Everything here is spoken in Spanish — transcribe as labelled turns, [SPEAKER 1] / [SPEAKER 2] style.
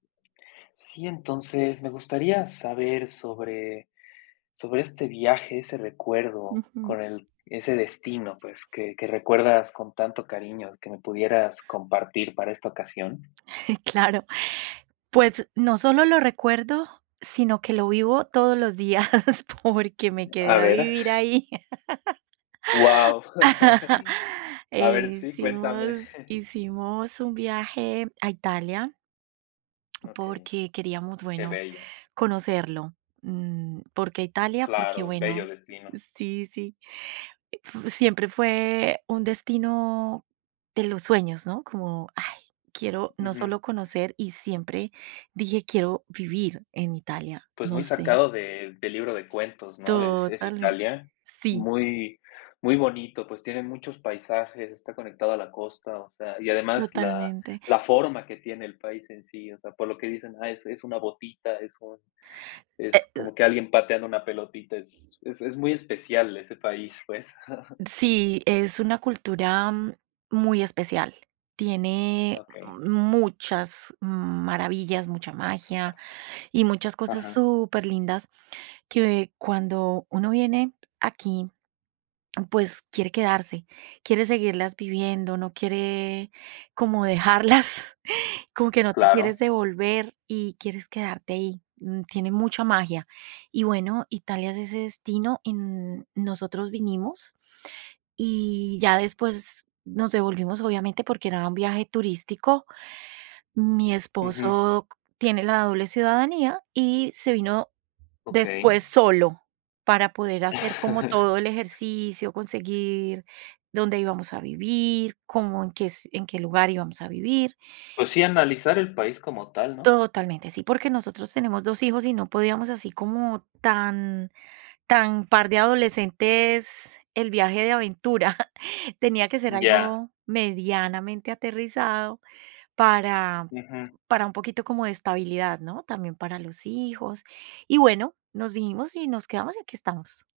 [SPEAKER 1] Sí, entonces, me gustaría saber sobre sobre este viaje, ese recuerdo
[SPEAKER 2] Ujú.
[SPEAKER 1] con el ese destino, pues, que que recuerdas con tanto cariño que me pudieras compartir para esta ocasión.
[SPEAKER 2] Claro, pues, no solo lo recuerdo sino que lo vivo todos los días, porque me quedé
[SPEAKER 1] A
[SPEAKER 2] a
[SPEAKER 1] ver.
[SPEAKER 2] vivir ahí.
[SPEAKER 1] Guau, a
[SPEAKER 2] Eh,
[SPEAKER 1] ver, sí, cuéntame.
[SPEAKER 2] hicimos hicimos un viaje a Italia
[SPEAKER 1] Okey,
[SPEAKER 2] porque queríamos,
[SPEAKER 1] qué
[SPEAKER 2] bueno,
[SPEAKER 1] bello.
[SPEAKER 2] conocerlo, mm, ¿por qué Italia? Porque
[SPEAKER 1] Claro, bello
[SPEAKER 2] bueno
[SPEAKER 1] destino.
[SPEAKER 2] Sí, sí f siempre fue un destino de los sueños, ¿no? Como: "Ay, quiero no
[SPEAKER 1] Ujú.
[SPEAKER 2] solo conocer", y siempre dije: "Quiero vivir en Italia".
[SPEAKER 1] Pues
[SPEAKER 2] No
[SPEAKER 1] muy
[SPEAKER 2] sé.
[SPEAKER 1] sacado del del libro de cuentos, ¿no? Es es
[SPEAKER 2] Totalmente,
[SPEAKER 1] Italia,
[SPEAKER 2] sí.
[SPEAKER 1] muy muy bonito, pues, tiene muchos paisajes, está conectado a la costa, o sea, y además la
[SPEAKER 2] Totalmente.
[SPEAKER 1] la forma que tiene el país en sí, o sea, por lo que dicen: "Ah, es es una botita, es un
[SPEAKER 2] E
[SPEAKER 1] es
[SPEAKER 2] uh
[SPEAKER 1] como que alguien pateando una pelotita", es es es muy especial ese país, pues.
[SPEAKER 2] Sí, es una cultura muy especial, tiene
[SPEAKER 1] Okey.
[SPEAKER 2] muchas maravillas, mucha magia y muchas cosas
[SPEAKER 1] Ajá.
[SPEAKER 2] superlindas que cuando uno viene aquí, pues, quiere quedarse, quiere seguirlas viviendo, no quiere como dejarlas, como que no te
[SPEAKER 1] Claro.
[SPEAKER 2] quieres devolver y quieres quedarte ahí, mm, tiene mucha magia, y bueno, Italia es ese destino, y, n nosotros vinimos y ya después nos devolvimos, obviamente, porque era un viaje turístico, mi
[SPEAKER 1] Ujú.
[SPEAKER 2] esposo tiene la doble ciudadanía y se vino
[SPEAKER 1] Okey.
[SPEAKER 2] después solo para poder hacer como todo el ejercicio, conseguir dónde íbamos a vivir, cómo, en qué es en qué lugar íbamos a vivir.
[SPEAKER 1] Pues, sí, analizar el país como tal, ¿no?
[SPEAKER 2] Totalmente, sí, porque nosotros tenemos dos hijos y no podíamos así como tan tan par de adolescentes, el viaje de aventura, tenía que ser
[SPEAKER 1] Ya.
[SPEAKER 2] algo medianamente aterrizado para
[SPEAKER 1] Ujú.
[SPEAKER 2] para un poquito como de estabilidad, ¿no? También para los hijos, y bueno, nos vinimos y nos quedamos y aquí estamos.